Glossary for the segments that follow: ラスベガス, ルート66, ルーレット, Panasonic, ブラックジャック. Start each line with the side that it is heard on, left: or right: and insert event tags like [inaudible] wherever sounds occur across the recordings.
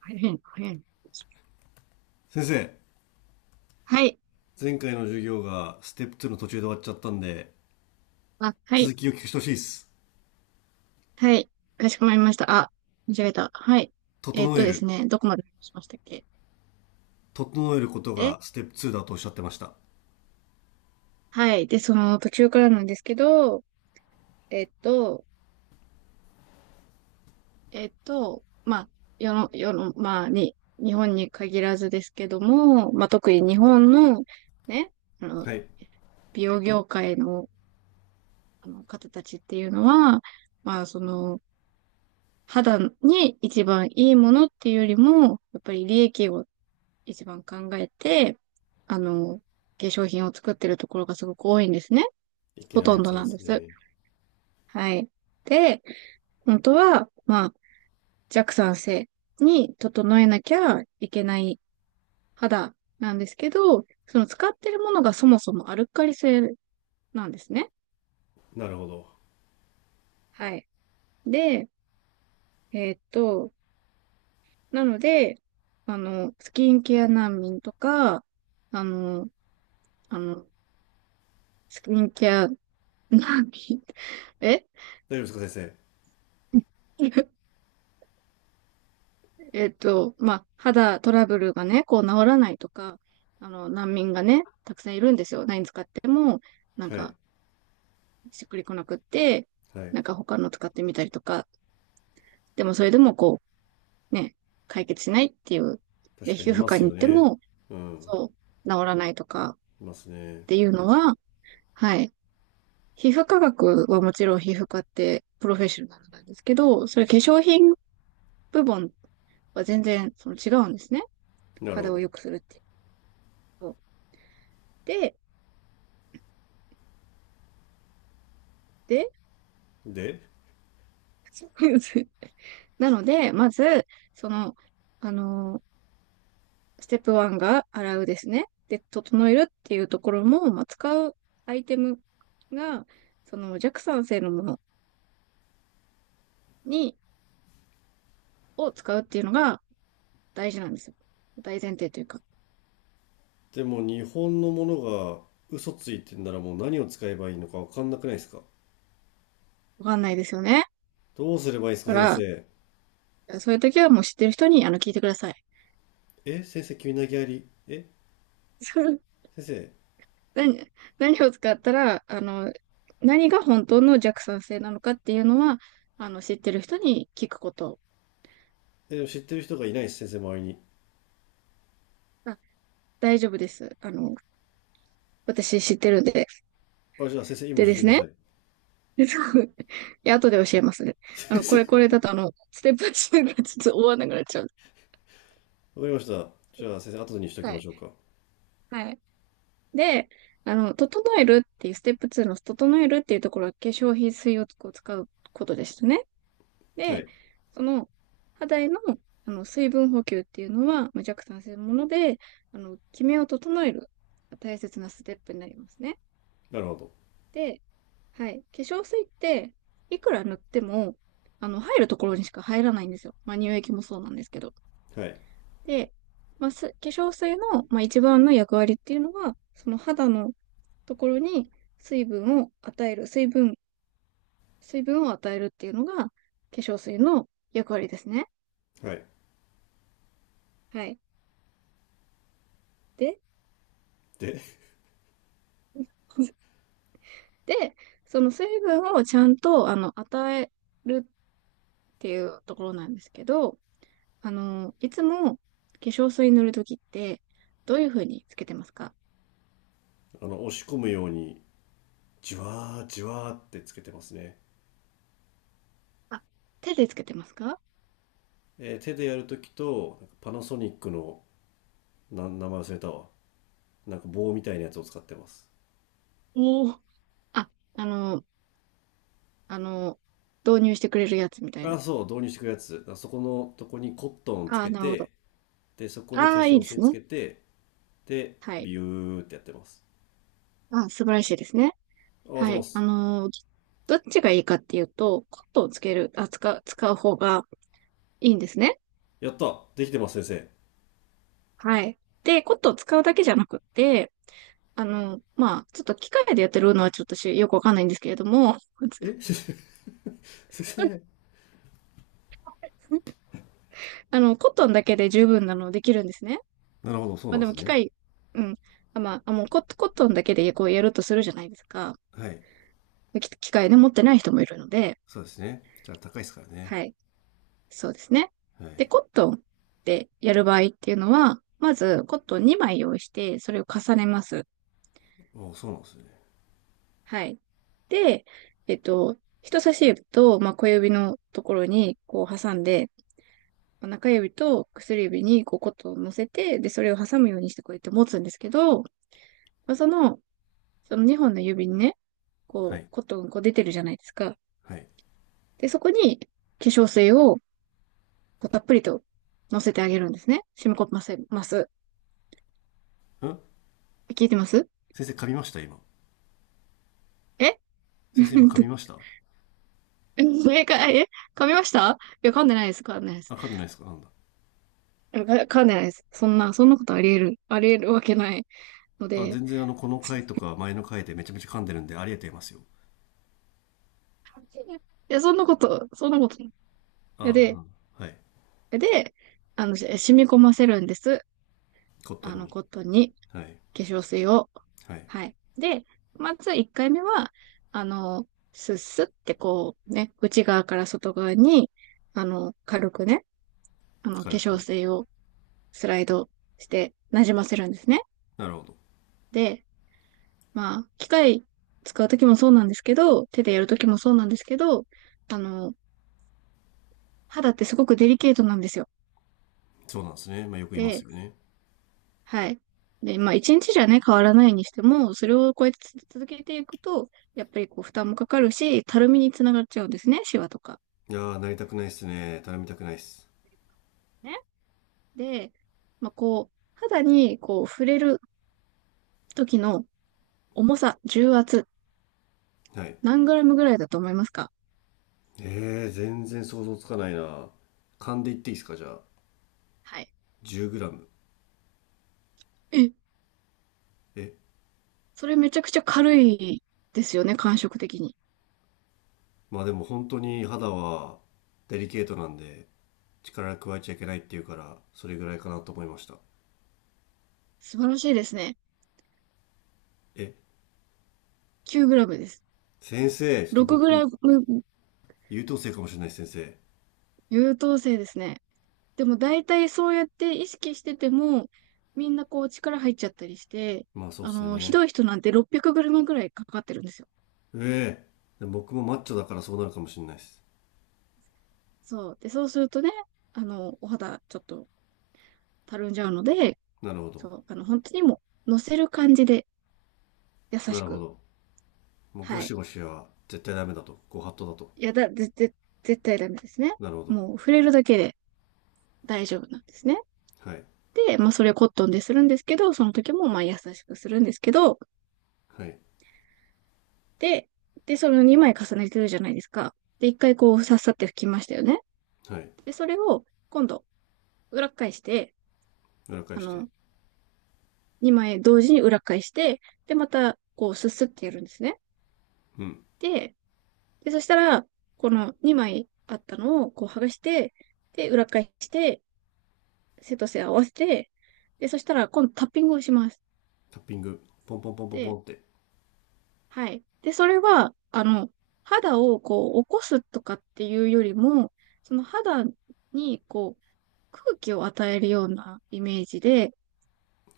right: 大変、大変。
left: 先生、
right: はい。
left: 前回の授業がステップ2の途中で終わっちゃったんで、
right: あ、は
left: 続
right: い。
left: きを聞くしてほしいです。
right: はい。かしこまりました。あ、間違えた。はい。
left: 整え
right: です
left: る。
right: ね、どこまで話しましたっけ？
left: 整えること
right: え
left: がステップ2だとおっしゃってました。
right: はい。で、その途中からなんですけど、えーっと、まあ、世の、まあ、日本に限らずですけども、まあ、特に日本の、ね、あの、
left: はい。
right: 美容業界の、あの方たちっていうのは、まあ、その、肌に一番いいものっていうよりも、やっぱり利益を一番考えて、あの、化粧品を作ってるところがすごく多いんですね。
left: いけ
right: ほ
left: ない
right: と
left: や
right: んど
left: つらで
right: なんで
left: す
right: す。
left: ね。
right: はい。で、本当は、まあ、弱酸性に整えなきゃいけない肌なんですけど、その使ってるものがそもそもアルカリ性なんですね。
left: なるほど。
right: はい。で、えーっと、なので、スキンケア難民とか、あの、あの、スキンケア難民、[laughs] え
left: 大丈夫ですか、先
right: [laughs] まあ、肌トラブルがね、こう治らないとか、難民がね、たくさんいるんですよ。何使っても、なん
left: 生。はい。
right: か、しっくりこなくって、
left: はい。
right: なんか他の使ってみたりとか、でもそれでもこう、ね、解決しないっていう、で、
left: 確か
right: 皮
left: にい
right: 膚
left: ま
right: 科
left: す
right: に行っ
left: よ
right: て
left: ね。
right: も、
left: うん。
right: そう、治らないとかっ
left: いますね。
right: ていうのは、はい。皮膚科学はもちろん皮膚科ってプロフェッショナルなんですけど、それ化粧品部門は全然その違うんですね。
left: なるほ
right: 肌を
left: ど。
right: 良くするっていうこと。で、で、
left: で、
right: [laughs] なので、まず、その、あのステップ1が洗うですね。で、整えるっていうところも、まあ、使うアイテムが、その弱酸性のものに、を使うっていうのが大事なんですよ。大前提というか、
left: でも日本のものが嘘ついてんならもう何を使えばいいのか分かんなくないですか。
right: わかんないですよね。
left: どうすればいいですか、
right: だ
left: 先
right: か
left: 生。
right: ら、そういう時はもう知ってる人に、聞いてください。
left: え、先生、急に投げやり。え、
right: [laughs]
left: 先生、
right: 何、何を使ったら、何が本当の弱酸性なのかっていうのは、知ってる人に聞くこと。
left: えー知ってる人がいないです、先生、周りに。
right: が大丈夫です。私知ってるんで。
left: あ、じゃあ先生、今
right: で
left: 教え
right: で
left: て
right: す
left: くだ
right: ね。
left: さ
right: [laughs]
left: い。
right: でそう [laughs] いや、後で教えますね。
left: [laughs] 先
right: これ、こ
left: 生。
right: れだと、ステップ2がちょっと終わんなくなっちゃう。
left: わかりました。じゃあ先生、後にしとき
right: は
left: ま
right: い。
left: しょうか。
right: はい。で、整えるっていう、ステップ2の整えるっていうところは化粧品水をこう使うことでしたね。
left: は
right: で、
left: い。
right: その、肌への、水分補給っていうのは、まあ、弱酸性のもので、キメを整える大切なステップになりますね。
left: なるほど。
right: で、はい。化粧水って、いくら塗っても、入るところにしか入らないんですよ。まあ、乳液もそうなんですけど。
left: はい。
right: で、まあ、化粧水の、まあ、一番の役割っていうのは、その肌のところに水分を与える、水分、水分を与えるっていうのが、化粧水の役割ですね。
left: はい。
right: はい。で、
left: で、
right: [laughs] で、その水分をちゃんと、与えるっていうところなんですけど、いつも化粧水塗るときって、どういうふうにつけてますか？
left: あの、押し込むように、じわーじわーってつけてますね。
right: あ、手でつけてますか？
left: えー手でやるときと、なんかパナソニックの、名前忘れたわ。なんか棒みたいなやつを使ってます。
right: おおー。あ、あの、あの、導入してくれるやつみたい
left: あ、
right: な。
left: そう、導入してくるやつ。あそこのとこにコットンつ
right: あ
left: け
right: あ、なるほど。
left: て、で、そこに化
right: ああ、いい
left: 粧
right: です
left: 水つ
right: ね。
left: けて、で、
right: はい。
left: ビューってやってます。
right: あ、素晴らしいですね。
left: あ、ありがとうござ
right: は
left: いま
right: い。
left: す。
right: どっちがいいかっていうと、コットンをつける、あ、使う、使う方がいいんですね。
left: やったできてます、先生。
right: はい。で、コットンを使うだけじゃなくって、まあ、ちょっと機械でやってるのはちょっと私よくわかんないんですけれども、
left: え先生 [laughs] 先生、
right: [laughs] コットンだけで十分なのできるんですね。
left: なるほど、そう
right: まあ
left: なん
right: で
left: で
right: も
left: す
right: 機
left: ね。
right: 械、うん。あ、まあ、あもうコ、コットンだけでこうやるとするじゃないですか。
left: はい。
right: 機械で持ってない人もいるので、
left: そうですね。じゃあ高いですからね。
right: はい。そうですね。
left: は
right: で、
left: い。
right: コットンでやる場合っていうのは、まずコットン2枚用意して、それを重ねます。
left: お、そうなんですね。
right: はい。で、えっと、人差し指と、まあ、小指のところにこう挟んで、まあ中指と薬指にこうコットンを乗せて、で、それを挟むようにしてこうやって持つんですけど、まあその、その2本の指にね、
left: は
right: こう、
left: い。
right: コットンこう出てるじゃないですか。
left: はい。ん、
right: で、そこに化粧水をこうたっぷりと乗せてあげるんですね。染み込ませます。聞いてます？
left: 先生噛みました今。
right: え
left: 先
right: [laughs]
left: 生今噛みました。
right: え、か、[laughs] え噛みました？いや、噛んでないです。噛んでないで
left: あ、
right: す。
left: 噛んでないですか、なんだ。
right: 噛んでないです。そんなことあり得るわけないの
left: あ、
right: で。
left: 全然あの、この回とか前の回でめちゃめちゃ噛んでるんでありえてますよ。
right: いや、そんなこと
left: あ
right: で、
left: あ、はい。
right: で、染み込ませるんです。
left: コットンに。
right: コットンに。
left: はい。
right: 化粧水を。
left: はい。
right: はい。で、まず1回目は、あの、スッスってこうね、内側から外側に、軽くね、化
left: 軽
right: 粧
left: く。
right: 水をスライドして馴染ませるんですね。
left: なるほど。
right: で、まあ、機械使うときもそうなんですけど、手でやるときもそうなんですけど、あの、肌ってすごくデリケートなんですよ。
left: そうなんですね。まあよく言います
right: で、
left: よね。
right: はい。で、まあ、一日じゃね、変わらないにしても、それをこうやって続けていくと、やっぱりこう、負担もかかるし、たるみにつながっちゃうんですね、シワとか。
left: いやー、なりたくないっすね。頼みたくないっす。
right: ね。で、まあ、こう、肌にこう、触れる時の重さ、重圧、
left: はい。
right: 何グラムぐらいだと思いますか？
left: えー、全然想像つかないな。噛んでいっていいですかじゃあ。
right: はい。
left: 10グラム、
right: え、
left: え、
right: それめちゃくちゃ軽いですよね、感触的に。
left: まあでも本当に肌はデリケートなんで力加えちゃいけないっていうからそれぐらいかなと思いました。
right: 素晴らしいですね。
left: え、
right: 9グラムです。
left: 先生、ちょっと僕
right: 6グラム
left: 優等生かもしれないです先
right: 優等生ですね。でも大体そうやって意識してても、みんなこう力入っちゃったりして、
left: 生。まあそうっすよ
right: ひど
left: ね。
right: い人なんて600ムぐらいかかってるんですよ。
left: ええ。でも僕もマッチョだからそうなるかもしれないです。
right: そう。で、そうするとね、お肌ちょっとたるんじゃうので、
left: なるほ
right: そ
left: ど。
right: う、本当にもう乗せる感じで優
left: な
right: し
left: るほ
right: く。
left: ど、もうゴ
right: は
left: シ
right: い。
left: ゴシは絶対ダメだと、ご法度だと。
right: いやだ、絶対ダメですね。
left: なるほど。
right: もう触れるだけで大丈夫なんですね。
left: はい
right: で、まあそれをコットンでするんですけど、その時もまあ優しくするんですけど、
left: はい
right: で、で、その2枚重ねてるじゃないですか。で、1回こう、さっさって拭きましたよね。
left: はい。
right: で、それを、今度、裏返して、
left: 裏返
right: あ
left: して。
right: の、2枚同時に裏返して、で、また、こう、すすってやるんですね。
left: うん。
right: で、で、そしたら、この2枚あったのを、こう、剥がして、で、裏返して、背と背合わせて、で、そしたら、今度タッピングをします。
left: タッピング、ポンポンポンポンポ
right: で、
left: ンって。
right: はい。で、それは、肌をこう、起こすとかっていうよりも、その肌に空気を与えるようなイメージで、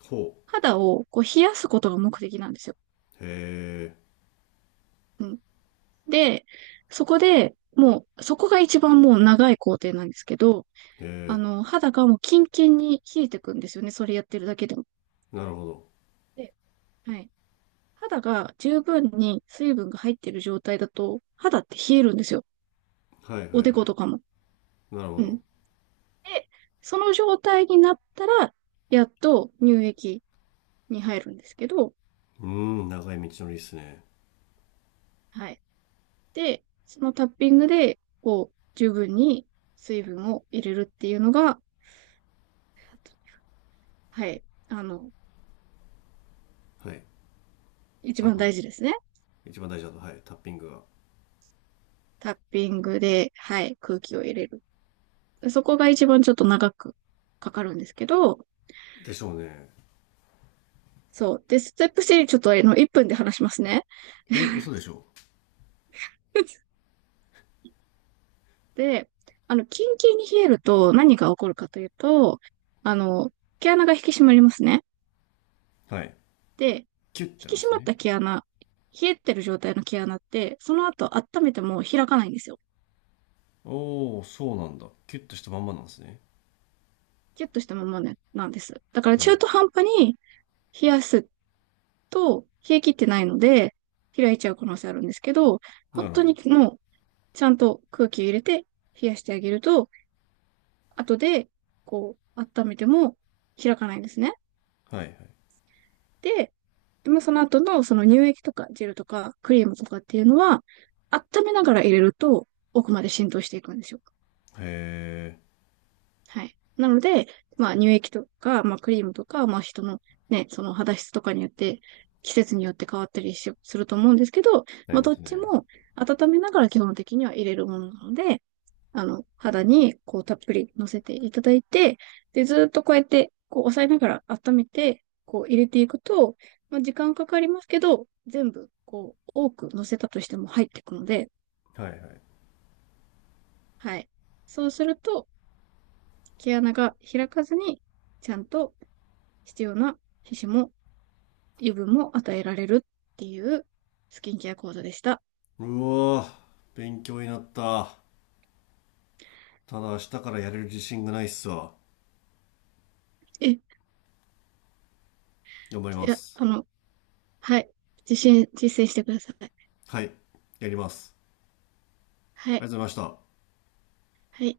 left: ほ。
right: 肌をこう冷やすことが目的なんですよ。
left: うへえ。
right: うん。で、そこで、もう、そこが一番もう長い工程なんですけど、
left: へえ。
right: 肌がもうキンキンに冷えてくんですよね。それやってるだけでも。
left: なるほど。
right: で、はい。肌が十分に水分が入ってる状態だと、肌って冷えるんですよ。
left: はいはいは
right: お
left: い。
right: でことかも。
left: なるほ
right: うん。
left: ど。
right: で、その状態になったら、やっと乳液に入るんですけど、
left: うーん、長い道のりっすね。
right: はい。で、そのタッピングで、こう、十分に水分を入れるっていうのが、はい、
left: はい。
right: 一
left: あ
right: 番
left: の、
right: 大事ですね。
left: 一番大事だと、はい、タッピングが。
right: タッピングで、はい、空気を入れる。そこが一番ちょっと長くかかるんですけど、
left: でしょうね。
right: そう。で、ステップ3ちょっと1分で話しますね。
left: え、嘘でしょ
right: [laughs] で、キンキンに冷えると何が起こるかというと、あの、毛穴が引き締まりますね。
left: う。はい。
right: で、引
left: キュッてな
right: き
left: んで
right: 締
left: す
right: まっ
left: ね。
right: た毛穴、冷えてる状態の毛穴って、その後温めても開かないんですよ。
left: おー、そうなんだ。キュッとしたまんまなんですね。
right: キュッとしたままね、なんです。だから
left: は
right: 中
left: い。
right: 途半端に冷やすと、冷え切ってないので、開いちゃう可能性あるんですけど、本
left: なるほ
right: 当
left: ど。
right: にもう、ちゃんと空気を入れて冷やしてあげると、後で、こう、温めても開かないんですね。
left: はいはい。
right: で、でもその後のその乳液とかジェルとかクリームとかっていうのは、温めながら入れると奥まで浸透していくんですよ。
left: へ
right: はい。なので、まあ乳液とか、まあクリームとか、まあ人のね、その肌質とかによって、季節によって変わったりしすると思うんですけど、
left: ー、な
right: ま
left: り
right: あ
left: ま
right: どっ
left: す
right: ち
left: ね。
right: も温めながら基本的には入れるものなので、肌にこうたっぷり乗せていただいて、で、ずーっとこうやってこう押さえながら温めて、こう入れていくと、まあ時間かかりますけど、全部こう多く乗せたとしても入っていくので、
left: はいはい。
right: はい。そうすると毛穴が開かずにちゃんと必要な皮脂も油分も与えられるっていうスキンケア講座でした。
left: うわー、勉強になった。ただ明日からやれる自信がないっすわ。
right: え、い
left: 頑張りま
right: や、
left: す。
right: はい。実践してください。
left: はい、やります。ありがとう
right: は
left: ご
right: い。
left: ざいました。
right: はい。